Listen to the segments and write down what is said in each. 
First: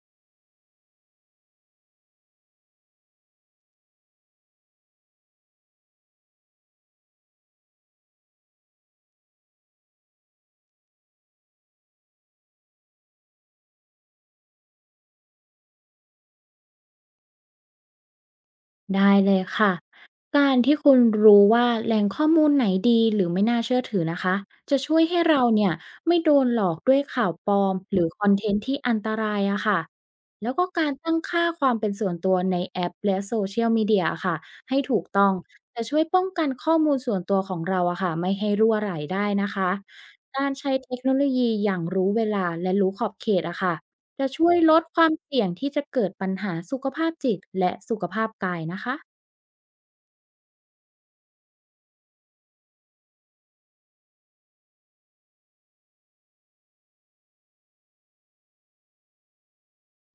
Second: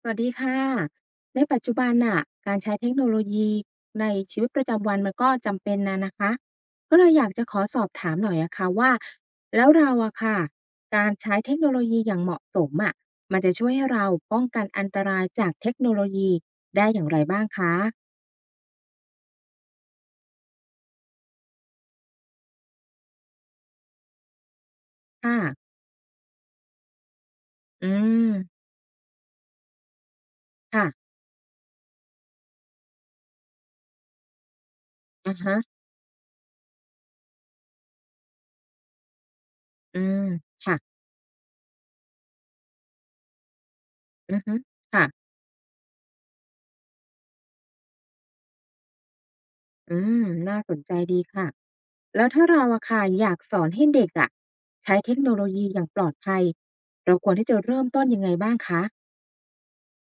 สวัสดีค่ะ ในปัจจุบันน่ะการใช้เทคโนโลยีในชีวิตประจำวันมันก็จำเป็นนะนะคะก็เลยอยากจะขอสอบถามหน่อยอะค่ะว่าแล้วเราอะค่ะการใช้เทคโนโลยีอย่างเหมาะสมอะมันจะช่วยให้เราป้องกันอันตรายจากเทคโนโลยีได้อย่างไรบ้างคะได้เลยค่ะการที่คุณรู้ว่าแหล่งข้อมูลไหนดีหรือไม่น่าเชื่อถือนะคะจะช่วยให้เราเนี่ค่ะยไม่โดนหลอกด้วยข่าวปลอมอืหรือคอนเทนมต์ที่อันตรายอะค่ะแล้วก็ค่ะการตั้งค่าความเป็นส่วนตัวในแอปและโซเชียลมีเดียค่ะให้ถูกต้องอะฮะจะช่วยป้องกันข้อมูลส่วนตัวของเราอะค่ะไม่ให้รั่วไหลได้นะคะอืมการใช้เทค่ะคโนโลยีอย่างรู้เวลาและรู้ขอบเขตอะค่ะ จะอือช่วฮึยลดคค่ะวามเสี่ยงที่จะเกิดปัญหาสุขภาพจิตและสุขภาพกายนะคะ อืมน่าสนใจดีค่ะ แล้วถ้าเราอะค่ะอยากสอนให้เด็กอะใช้เทคโนโลยีอย่างปลอดภัยเราควรที่จะเริ่มต้นยังไงบ้างคะ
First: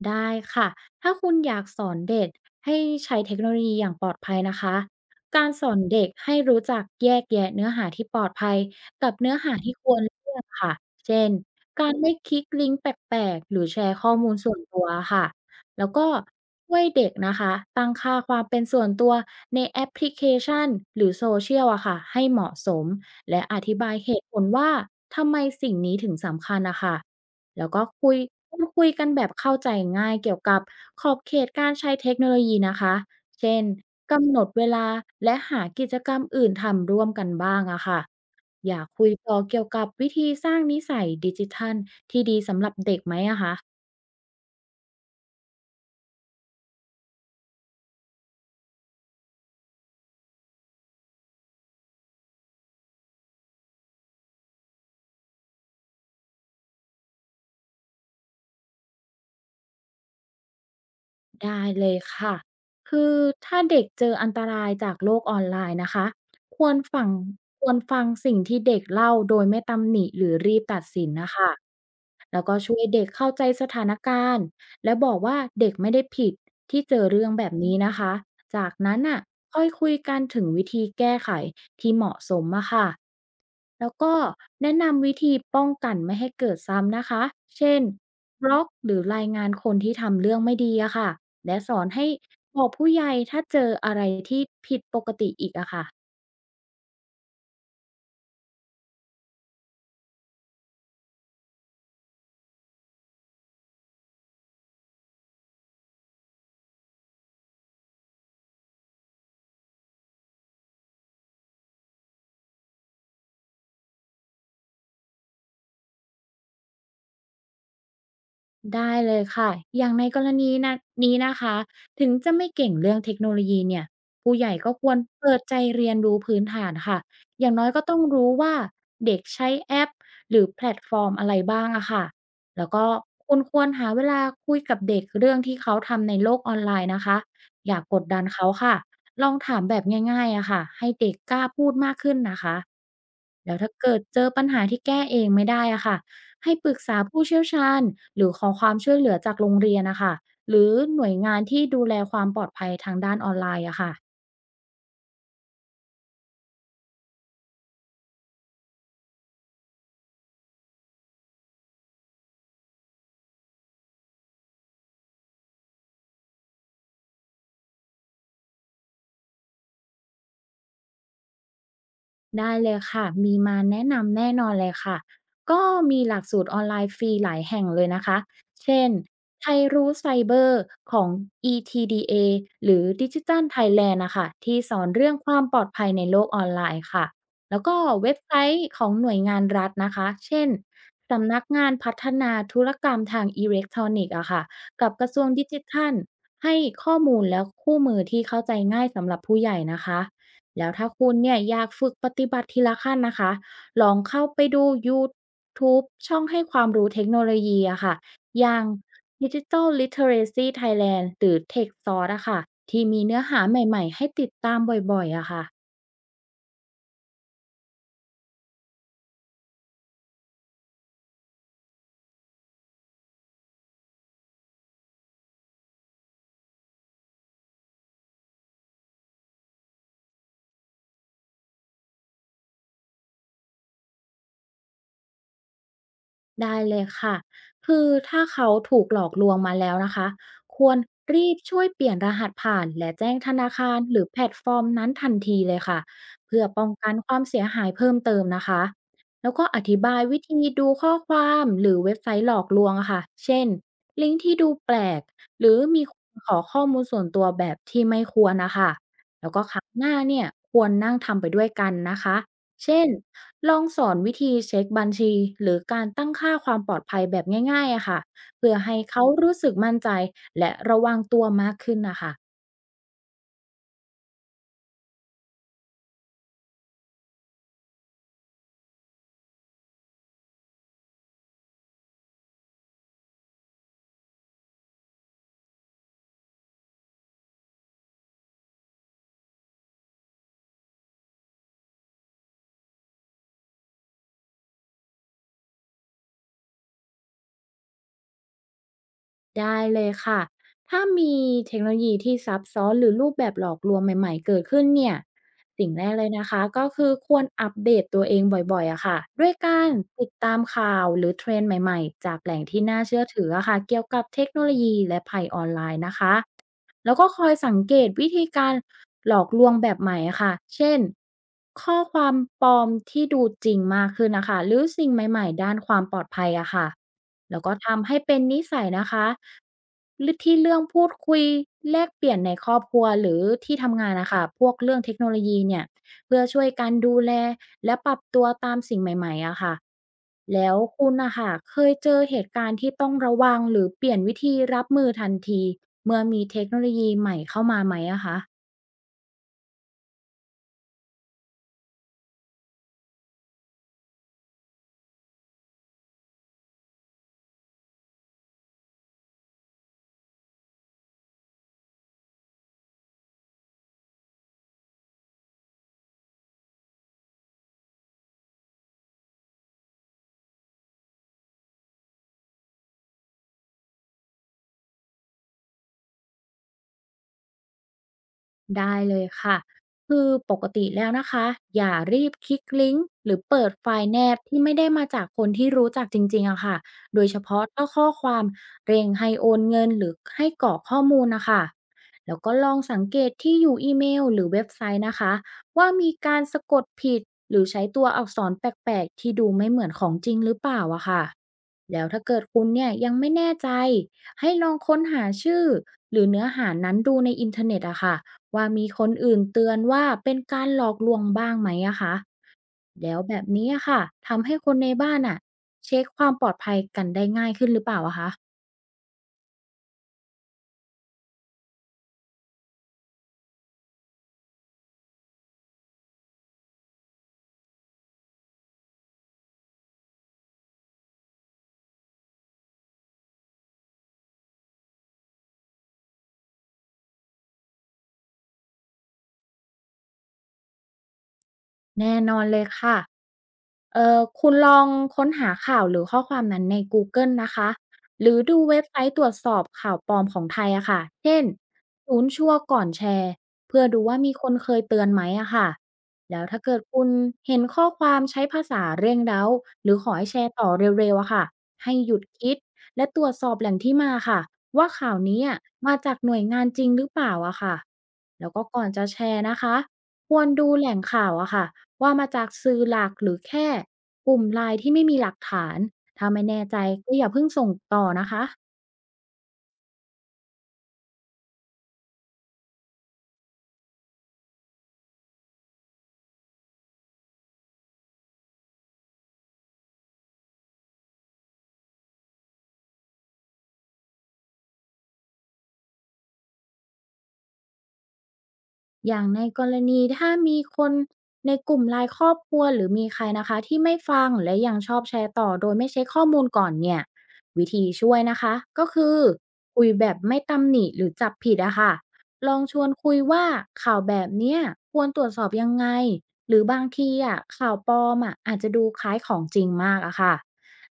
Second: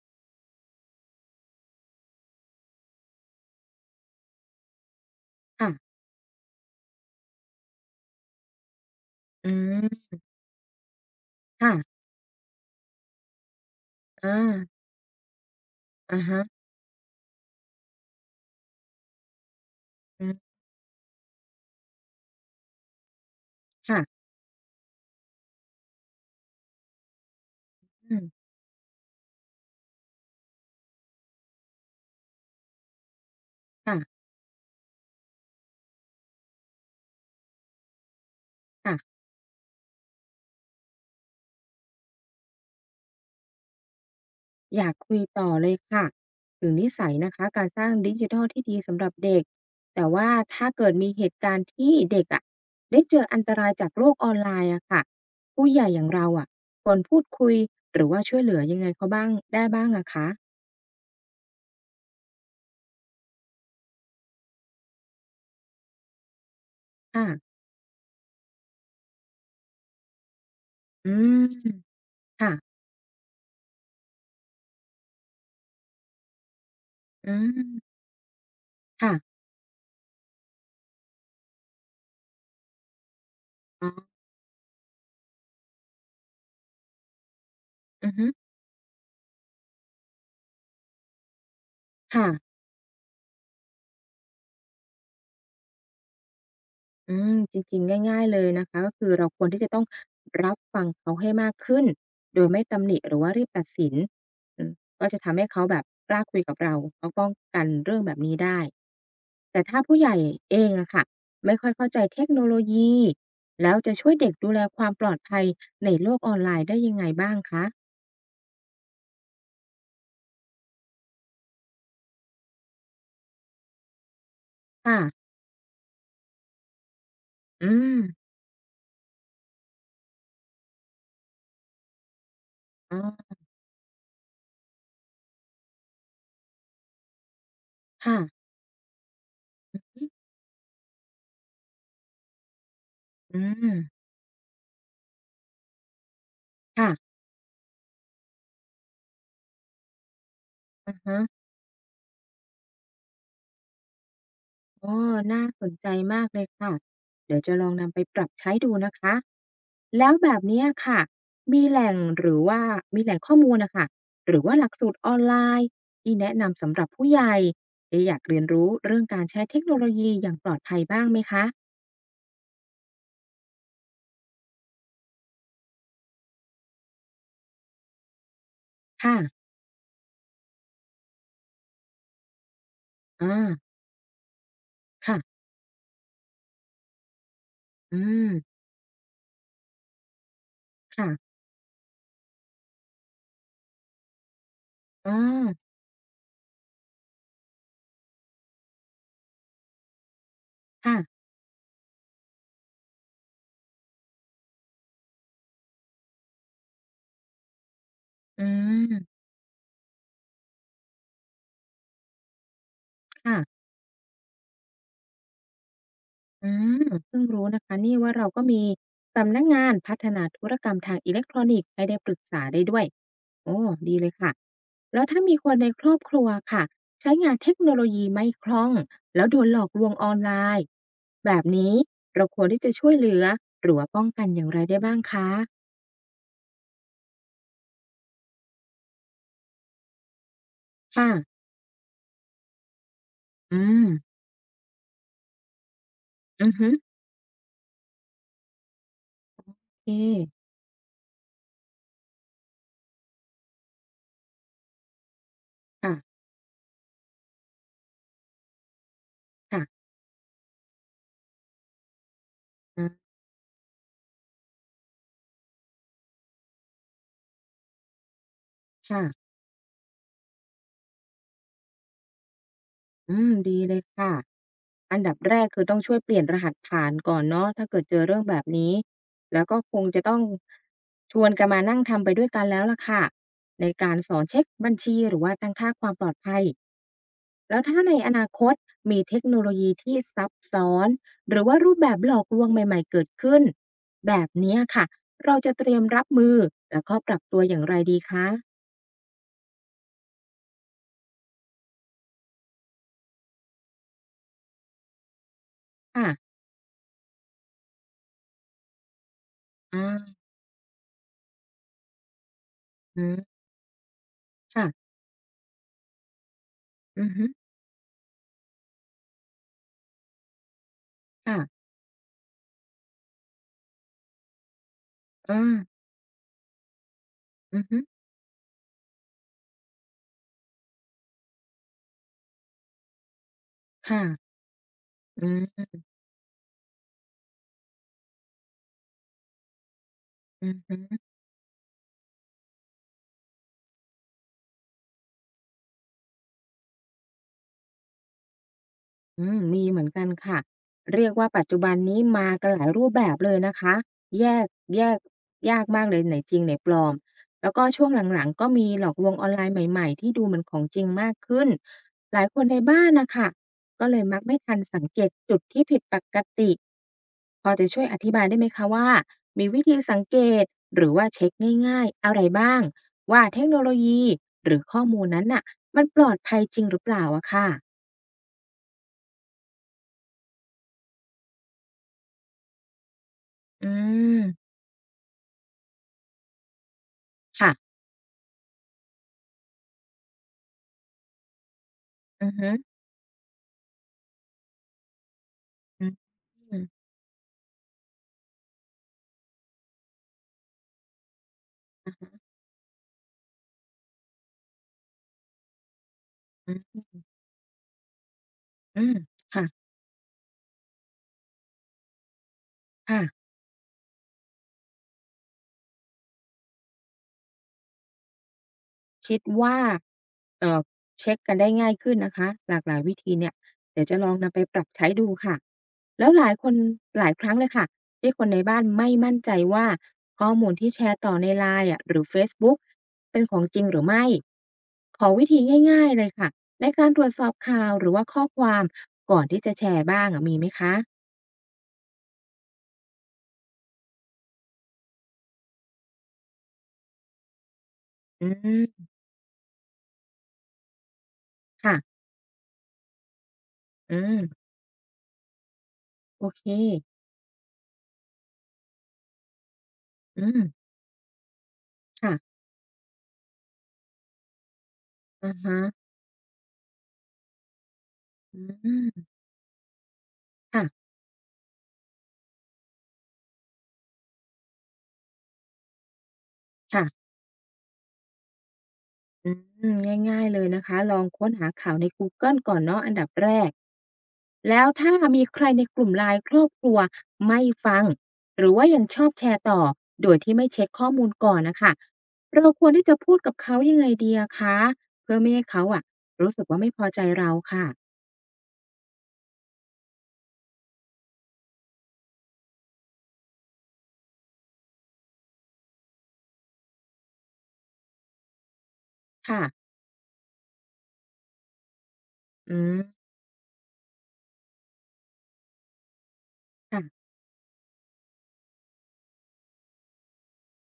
ได้ค่ะ ถ้าคุณอยากสอนเด็กให้ใช้เทคโนโลยีอย่างปลอดภัยนะคะ การสค่ะอนเด็กให้รู้จักแยกแยะเนื้อหาที่ปลอดภัยกับเนื้ออืหาที่ควรมเลี่ยงค่ะ เช่น การค่ะไม่คลิกลิงก์แปลกๆหรือแชร์ข้อมูอาลส่วนตัวค่ะ แล้วก็อะฮะช่วยเด็กนะคะตั้งค่าความเป็นส่วนตัวในแอปพลิเคอืมชันหรือโซเชียลอะค่ะให้เหมาะสมและอธิบายเหค่ะตุผลว่าทำไมสิ่งนี้ถึงสำคัญนะคะ แล้วก็คุอืยมพูดคุยกันแบบเข้าใจง่ายเกี่ยวกับขอบเขตการใช้เทคโนโลยีนะคะ เช่นค่ะกำหนดเวลาและหากิจกรรมอื่นทำร่วมกันบ้างอะค่ะอย่าคุยต่อเกี่ยวกับวิธีสร้างนิสัยดิจิทัล ๆอยากคุยต่อเลยค่ะถึงนิสัยนะคะการสร้างดิจิทัลที่ดีสำหรับเด็กแต่ว่าถ้าเกิดมีเหตุการณ์ที่เด็กอะได้เจออันตรายจากโลกออนไลน์อะค่ะผู้ใหญ่อย่างเราอะควรพูดคุยหรือว่าช่วยเหลือยังไงเขาบ้างได้บ้างอะคะได้เลยค่ะคือถ้าเด็กเจออันตรายจากโลกออนไลน์นะคะควรฟังค่ะควรฟังสิ่งที่เด็กเล่าโดยไม่ตำหนิหรือรีบตัดสิอืนนะม คะแล้วค่ะ ก็ช่วยเด็กเข้าใจสถานการณ์และบอกว่าเด็กไม่ได้ผิดที่เจอเรื่ออืงแบบนี้นะม คะจากนั้นค่ะน่ะค่อยคุยกันถึงวิธีแก้ไขที่เหมาะสมอะค่ะอ๋แล้อวก็แนะนำวิธีป้องกันไม่ให้เกิดซ้ำนะคะเช่นอือฮึบล็อกหรือรายงานคนที่ทำเรื่องไม่ดีอะค่ะ และสอนให้ค่ะ บอกผู้ใหญ่ถ้าเจออะไรที่ผิดปกติอีกอะค่ะ อืมจริงๆง่ายๆ เลยนะคะก็คือเราควรที่จะต้องรับฟังเขาให้มากขึ้น โดยไม่ตำหนิหรือว่ารีบตัดสินอืมก็จะทำให้เขาแบบกล้าคุยกับเราเขาป้องกันเรื่องแบบนี้ได้ แต่ถ้าผู้ใหญ่เองอะค่ะ ไม่ค่อยเข้าใจเทคโนโลยีแล้วจะช่วยเด็กดูแลความปลอดภัยในโลกออนไลน์ได้ยังไงบ้างคะได้เลยค่ะ อย่างในกรณีนะนี้นะคะ ถึงจะไม่เก่งเรื่องเทคโนโลยีเนี่ยผู้ใหญ่ก็ควรค่ะเปิดใจเรียนรู้พื้นฐานค่ะอย่างน้อยอืก็มต้องรู้ว่าเด็กใช้แอปหรือแพลตฟอร์มอะไรบ้างอะค่ะแล้วก็อ๋อคุณควรหาเวลาคุยกับเด็กเรื่องที่เขาทำในโลกออนไลน์นะคะอย่ากกดค่ะดันเขาค่ะลองถามแบบง่ายๆอะค่ะให้เด็กกล้าพูดมากขึ้นนะคะ อืแล้วถ้ามเกิดเจอปัญหาที่แก้เองไม่ได้อะค่ะ ให้ปรึกค่ะษาผู้เชี่ยวชาญหรือขอความช่วยเหลือจากโรงเรียนนะคะหรืออะหน่วยฮะ งานที่ดูแลความปลอดภัยทางด้านออนไลน์อะค่ะ อ๋อน่าสนใจมากเลยค่ะ เดี๋ยวจะลองนำไปปรับใช้ดูนะคะ แล้วแบบเนี้ยค่ะ มีแหล่งหรือว่ามีแหล่งข้อมูลนะคะหรือว่าหลักสูตรออนไลน์ที่แนะนำสำหรับผู้ใหญ่ที่อยากเรียนรู้เรื่องการใช้เทคโนโลยีอย่างปลอดภัยบ้างไหมคะ ได้เลยค่ะ มีมาแนะนำแน่นอนเลยค่ะ ก็มีหลักสูตรออนไลน์ฟรีหลายแห่งเลยนะคะ เช่นค่ะไทยรู้ไซเบอร์ของ ETDA หรือ อ Digital า Thailand นะคะที่สอนเรื่องความค่ะ ปลอดภัยในโลกออนไลน์ค่ะ แล้วก็อืเว็บไซม ต์ของหน่วยงานรัฐนะคะ เช่นค่ะสำนักงานพัฒนาธุรกรรมทางอิเล็กทรอนิกส์อะค่ะกับกระอ๋อทรวงดิจิทัลให้ข้อมูลและคู่มือที่เข้าใจง่ายสำหรับผู้ใหญ่นะคะ แล้วถ้าค่ะคุณเนี่ยอยากฝึกปฏิบัติทีละขั้นนะคะ ลองเข้าไปดู YouTube ช่องให้ความรู้เทคโนโลยีอะค่ะอือย่าง ม Digital Literacy Thailand หรือ t e คซ s o ์สอะค่ะที่มีเนื้อค่ะ หาใหม่ๆให้ติดตามบ่อยๆอะค่ะ อืมเพิ่งรู้นะคะนี่ว่าเราก็มีสำนักงานพัฒนาธุรกรรมทางอิเล็กทรอนิกส์ให้ได้ปรึกษาได้ด้วยโอ้ดีเลยค่ะแล้วถ้ามีคนในครอบครัวค่ะใช้งานเทคโนโลยีไม่คล่องแล้วโดนหลอกลวงออนไลน์แบบนี้เราควรที่จะช่วยเหลือหรือว่าป้องกันอย่างไรได้บ้างคะได้เลยค่ะคือถ้าเขาถูกหลอกลวงมาแล้วนะคะควรค่ะรีบช่วยเปลี่ยนรหัสผ่านและแจ้งธนาอืคารมหรือแพลตฟอร์มนั้นทันทีเลยค่ะ เพื่ออือป้ฮึองกันความเสียหายเพิ่มเติมนะคะแล้วก็อธิโอเบายวิธีคดูข้อความหรือเว็บไซต์หลอกลวงอะค่ะเช่นลิงก์ที่ดูแปลกหรือมีค่ะคนขอข้อมูลส่วนตัวแบบที่ไม่ควรนะคะแล้วก็คๆรั้งหน้าเนี่ยควรนั่งทำไปด้วยกันนะคะ เช่นอาลองสอนวิธีเช็คบัญชีหรือการตั้งค่าความปลอดภัยแบบง่ายๆอะค่ะเพื่อให้เขาค่ะรู้สึกมั่นใจและระวังตัวมากขึ้นนะคะอืมดีเลยค่ะ อันดับแรกคือต้องช่วยเปลี่ยนรหัสผ่านก่อนเนาะถ้าเกิดเจอเรื่องแบบนี้แล้วก็คงจะต้องชวนกันมานั่งทำไปด้วยกันแล้วล่ะค่ะในการสอนเช็คบัญชีหรือว่าตั้งค่าความปลอดภัยแล้วถ้าในอนาคตมีเทคโนโลยีที่ซับซ้อนหรือว่ารูปแบบหลอกลวงใหม่ๆเกิดขึ้นแบบเนี้ยค่ะเราจะเตรียมรับมือแล้วก็ปรับตัวอย่างไรดีคะได้เลยค่ะถ้ามีเทคโนโลยีที่ซับซ้อนหรือรูปแบบหลอกลวงใหม่ๆเกิดขึ้นเนี่ยสิ่งแรกเลค่ะยนะคะก็คือควรอัปเดตตัวเองบ่อยๆอะค่ะด้วยการอาติดตามข่าวหรือเทรนด์ใหม่ๆจากแหล่งที่น่าเชื่อือถือมอะค่ะเกี่ยวกับเทคโนโลยีค่ะและภัยออนไลน์นะคะ แล้วอืก็อคฮึอยสังเกตวิธีการหลอกลวงแบบใหม่อะค่ะเช่นค่ะข้อความปลอมที่ดูจริงมากขึ้นนะคะ หรือสิ่งใหม่อาๆ ด้านความปลอดภัยอะค่ะแล้วก็อือฮึทำให้เป็นนิสัยนะคะหรือที่เรื่องพูดคุยแลกเปลี่ยนในครอบครัวหรือที่ทำงานค่ะนะคะ พวกเรื่องเทคโนโลยีเนี่อืย เพื่อช่วยกันดูแลและปรับตัวตามสิ่งใหม่ๆอะค่ะแล้วคุณม นะค่ะเคยเจอเหตุการณ์ที่ต้องระวังหรือเปลี่ยนวิธีรับมือทันทีเมื่อมีเทคโนโลยีใหม่เข้ามาไหมอะคะ อืมมีเหมือนกันค่ะเรียกว่าปัจจุบันนี้มากันหลายรูปแบบเลยนะคะแยกแยกยากมากเลยไหนจริงไหนปลอมแล้วก็ช่วงหลังๆก็มีหลอกลวงออนไลน์ใหม่ๆที่ดูเหมือนของจริงมากขึ้นหลายคนในบ้านนะคะก็เลยมักไม่ทันสังเกตจุดที่ผิดปกติพอจะช่วยอธิบายได้ไหมคะว่ามีวิธีสังเกตหรือว่าเช็คง่ายๆอะไรบ้างว่าเทคโนโลยีหรือข้อมูลนั้นน่ะมันปลอดภัยจริงหรือเปล่าอะค่ะได้เลยค่ะคือปกติแล้วนะคะอย่ารีบคลิกลิงก์หรือเปิดอืไฟล์แนบม ที่ไม่ได้มาจากคนที่รู้จักจริงๆอะค่ะโดยเฉพาะถ้าค่ะข้อความเร่งให้โอนเงินหรือให้กรอกข้อมูลนะคะแล้วอืก็อลฮึองสังเกตที่อยู่อีเมลหรือเว็บไซต์นะคะว่าอืมีมการสะกดผิดหรือใช้ตัวอักษรแปลกๆที่ดูไม่เหมือนของจริงหรือเปล่าอะค่ะแล้วอะถ้าเกิดฮะคุณเนี่ยยังไม่แน่ใจให้ลองค้นหาชื่อหรือเนื้อหาอืนั้นมดูในอินเทอร์เน็ตอะค่ะ ว่ามีอืคนมอื่นค่ะเตือนว่าเป็นการหลอกลวงบ้างไหมอะคะแล้วแบบค่ะนี้อะค่ะ ทำให้คนในบ้านอะเช็คความปลอดภัยกันได้ง่ายขึ้นหรือเปล่าอะคะ คิดว่าเอ่อเช็กกันได้ง่ายขึ้นนะคะหลากหลายวิธีเนี่ยเดี๋ยวจะลองนำไปปรับใช้ดูค่ะแล้วหลายคนหลายครั้งเลยค่ะที่คนในบ้านไม่มั่นใจว่าข้อมูลที่แชร์ต่อใน LINE อะหรือเฟซบุ๊กเป็นของจริงหรือไม่ขอวิธีง่ายๆเลยค่ะในการตรวจสอบข่าวหรือว่าข้อความก่อนที่จะแชร์บ้างอะมีไหมคะแน่นอนเลยค่ะคุณลองค้นหาข่าวหรือข้อความนั้นใน Google นะคะ หรืออืดูเว็บไซมต์ตรวจสอบข่าวปลอมของไทยอะค่ะเช่นค่ะศูนย์ชั่วร์ก่อนแชร์ เพื่อดูอืว่ามีคนมเคยเตือนไหมอะค่ะ แล้โอวถ้าเคเกิดคุณเห็นข้อความใช้ภาษาเร่งเร้าหรือขอให้แชอืร์ต่อม เร็วๆอะค่ะ ให้หยุดคิค่ะดและตรวจสอบแหล่งที่มาค่ะ ว่าข่าวนี้อะอะฮะมาจากหน่วยงานจริงหรือเปล่าอะค่ะแล้วก็ก่อนอืจะแชมร์นะคะควรดูแหล่งค่ะข่าวอะค่ะ ว่ามาจากสื่อหลักหรือแค่กลุ่มไลน์ที่ไม่มีหลักฐานถ้าไม่แน่ใจก็อค่ะย่าเพิ่งส่งต่อนะคะ อืมง่ายๆ เลยนะคะ ลองค้นหาข่าวในกูเกิลก่อนเนาะอันดับแรกแล้วถ้ามีใครในกลุ่ม LINE ครอบครัวไม่ฟัง หรือว่ายังชอบแชร์ต่อ โดยที่ไม่เช็กข้อมูลก่อนน่ะค่ะเราควรที่จะพูดกับเขายังไงดีอะคะเพื่อไม่ให้เขาอะรู้สึกว่าไม่พอใจเราค่ะ อย่างในกรณีถ้ามีคนในกลุ่มไลาย e ครอบครัวหรือมีใครนะคะที่ไม่ฟังและยังชอบแชร์ต่อโดยไม่เช็คข้อมูลก่อนเนี่ยวิธีช่วยนะคะก็คือค่ะคุยแบบไม่ตำหนิหรือจับผิดอะค่ะลองชอืวนมคุยว่าข่าวแบบเนี้ยควรตรวจสอบยังไงหรือบางค่ะทีอะข่าวปลอมอะอาจจะดูคล้ายของจริงมากอะค่ะ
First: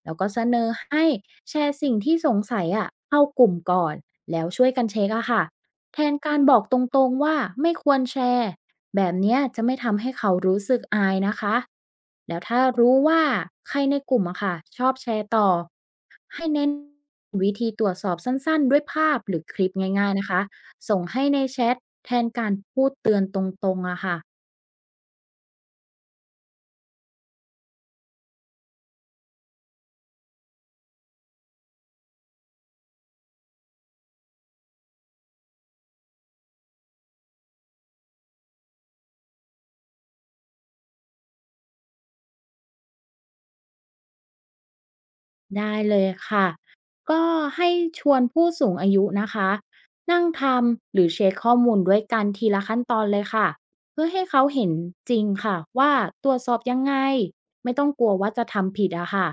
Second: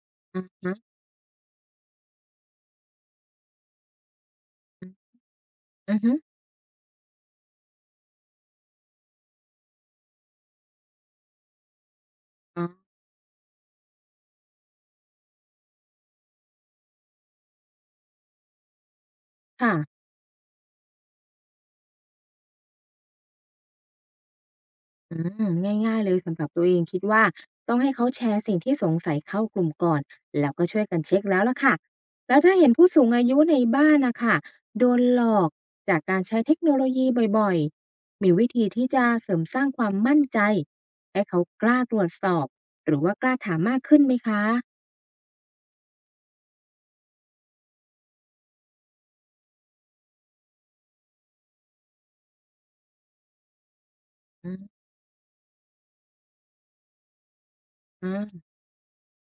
แล้วก็เสอะนอฮะให้แชร์สิ่งที่สงสัยอะเข้ากลุ่มก่อนแล้วช่วยกัอืนอเช็คอะค่ะ อือแทฮึนการบอกตรงๆว่าไม่ควรแชร์แบบเนี้ยจะไม่ทำให้เขารู้สึกอายนะคะแล้วถ้าอ๋อรู้ว่าใครในกลุ่มอะค่ะชอบแชร์ต่อให้เน้นวิธีตรวจสอบสั้นๆด้วยภาพหรือคลิค่ะ ปง่ายๆนะคะส่งให้ในแชทแทนการพูดเตือนตรงๆอะค่ะ อืมง่ายๆเลยสำหรับตัวเองคิดว่าต้องให้เขาแชร์สิ่งที่สงสัยเข้ากลุ่มก่อนแล้วก็ช่วยกันเช็คแล้วล่ะค่ะแล้วถ้าเห็นผู้สูงอายุในบ้านนะคะโดนหลอกจากการใช้เทคโนโลยีบ่อยๆมีวิธีที่จะเสริมสร้างความมั่นใจให้เขากล้าตรวจสอบหรือว่ากล้าถามมากขึ้นไหมคะได้เลยค่ะก็ให้ชวนผู้สูงอายุนะคะนั่งทำหรือเช็คข้อมูลด้วยกันทีละขั้นตอนเลยค่ะเพื่อให้เขาอืเห็นมจริงค่ะว่าตรวจสอบยังไงไม่ต้องกลัวว่าจะอาทำผิดอะค่ะ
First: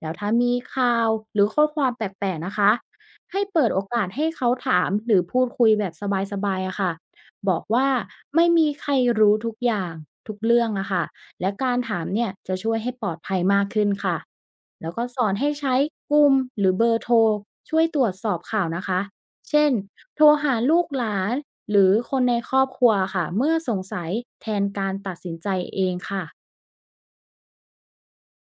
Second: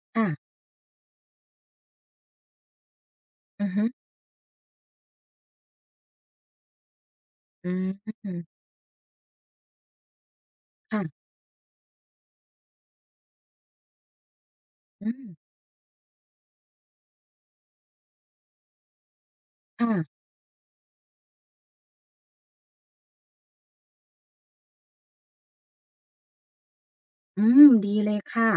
แล้วค่ะถ้ามีข่าวหรือข้อความแปลกๆนะคะให้เปิอือดโอฮึกาสให้เขาถามหรือพูดคุยแบบสบายๆอะค่ะบอกอืว่ามไม่มีใครรู้ทุกอย่างทุกเรื่องอะค่ะ ค่ะและการถามเนี่ยจะช่วยให้ปลอดภัยมากขึ้นค่ะ แล้วก็อืสมอนให้ใช้กลุ่มหรือเบอร์โทรช่วยตรวจสอบข่าวนะคะ เช่นโทรค่ะ หาลูกหลานหรือคนในครอบครัวค่ะเมื่อสงสัยแทนการตัดสินใจเองค่ะอืมดีเลยค่ะ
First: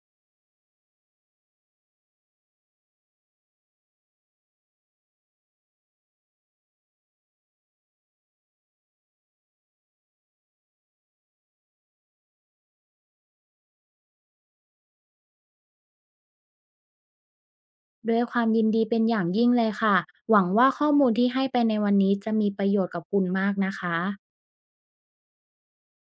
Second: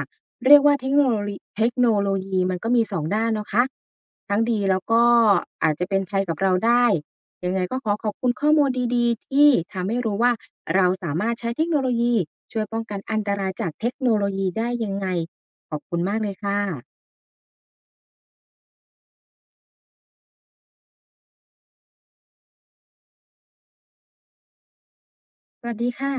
เรียกว่าเทคโนโลยีเทคโนโลยีมันก็มีสองด้านเนาะคะทั้งดีแล้วก็อาจจะเป็นภัยกับเราได้ยังไงก็ขอขอบคุณข้อมูลดีๆที่ทำให้รู้ว่าเราสามารถใช้เทคโนโลยีช่วยป้องกันอันตรายจากเทคโนโลยีได้ยังไงขอบคุณมากเลยค่ะด้วยความยินดีเป็นอย่างยิ่งเลยค่ะหวังว่าข้อมูลที่ให้ไปในวันนี้จะมีประโยชน์กับคุณมากนะคะสวัสดีค่ะ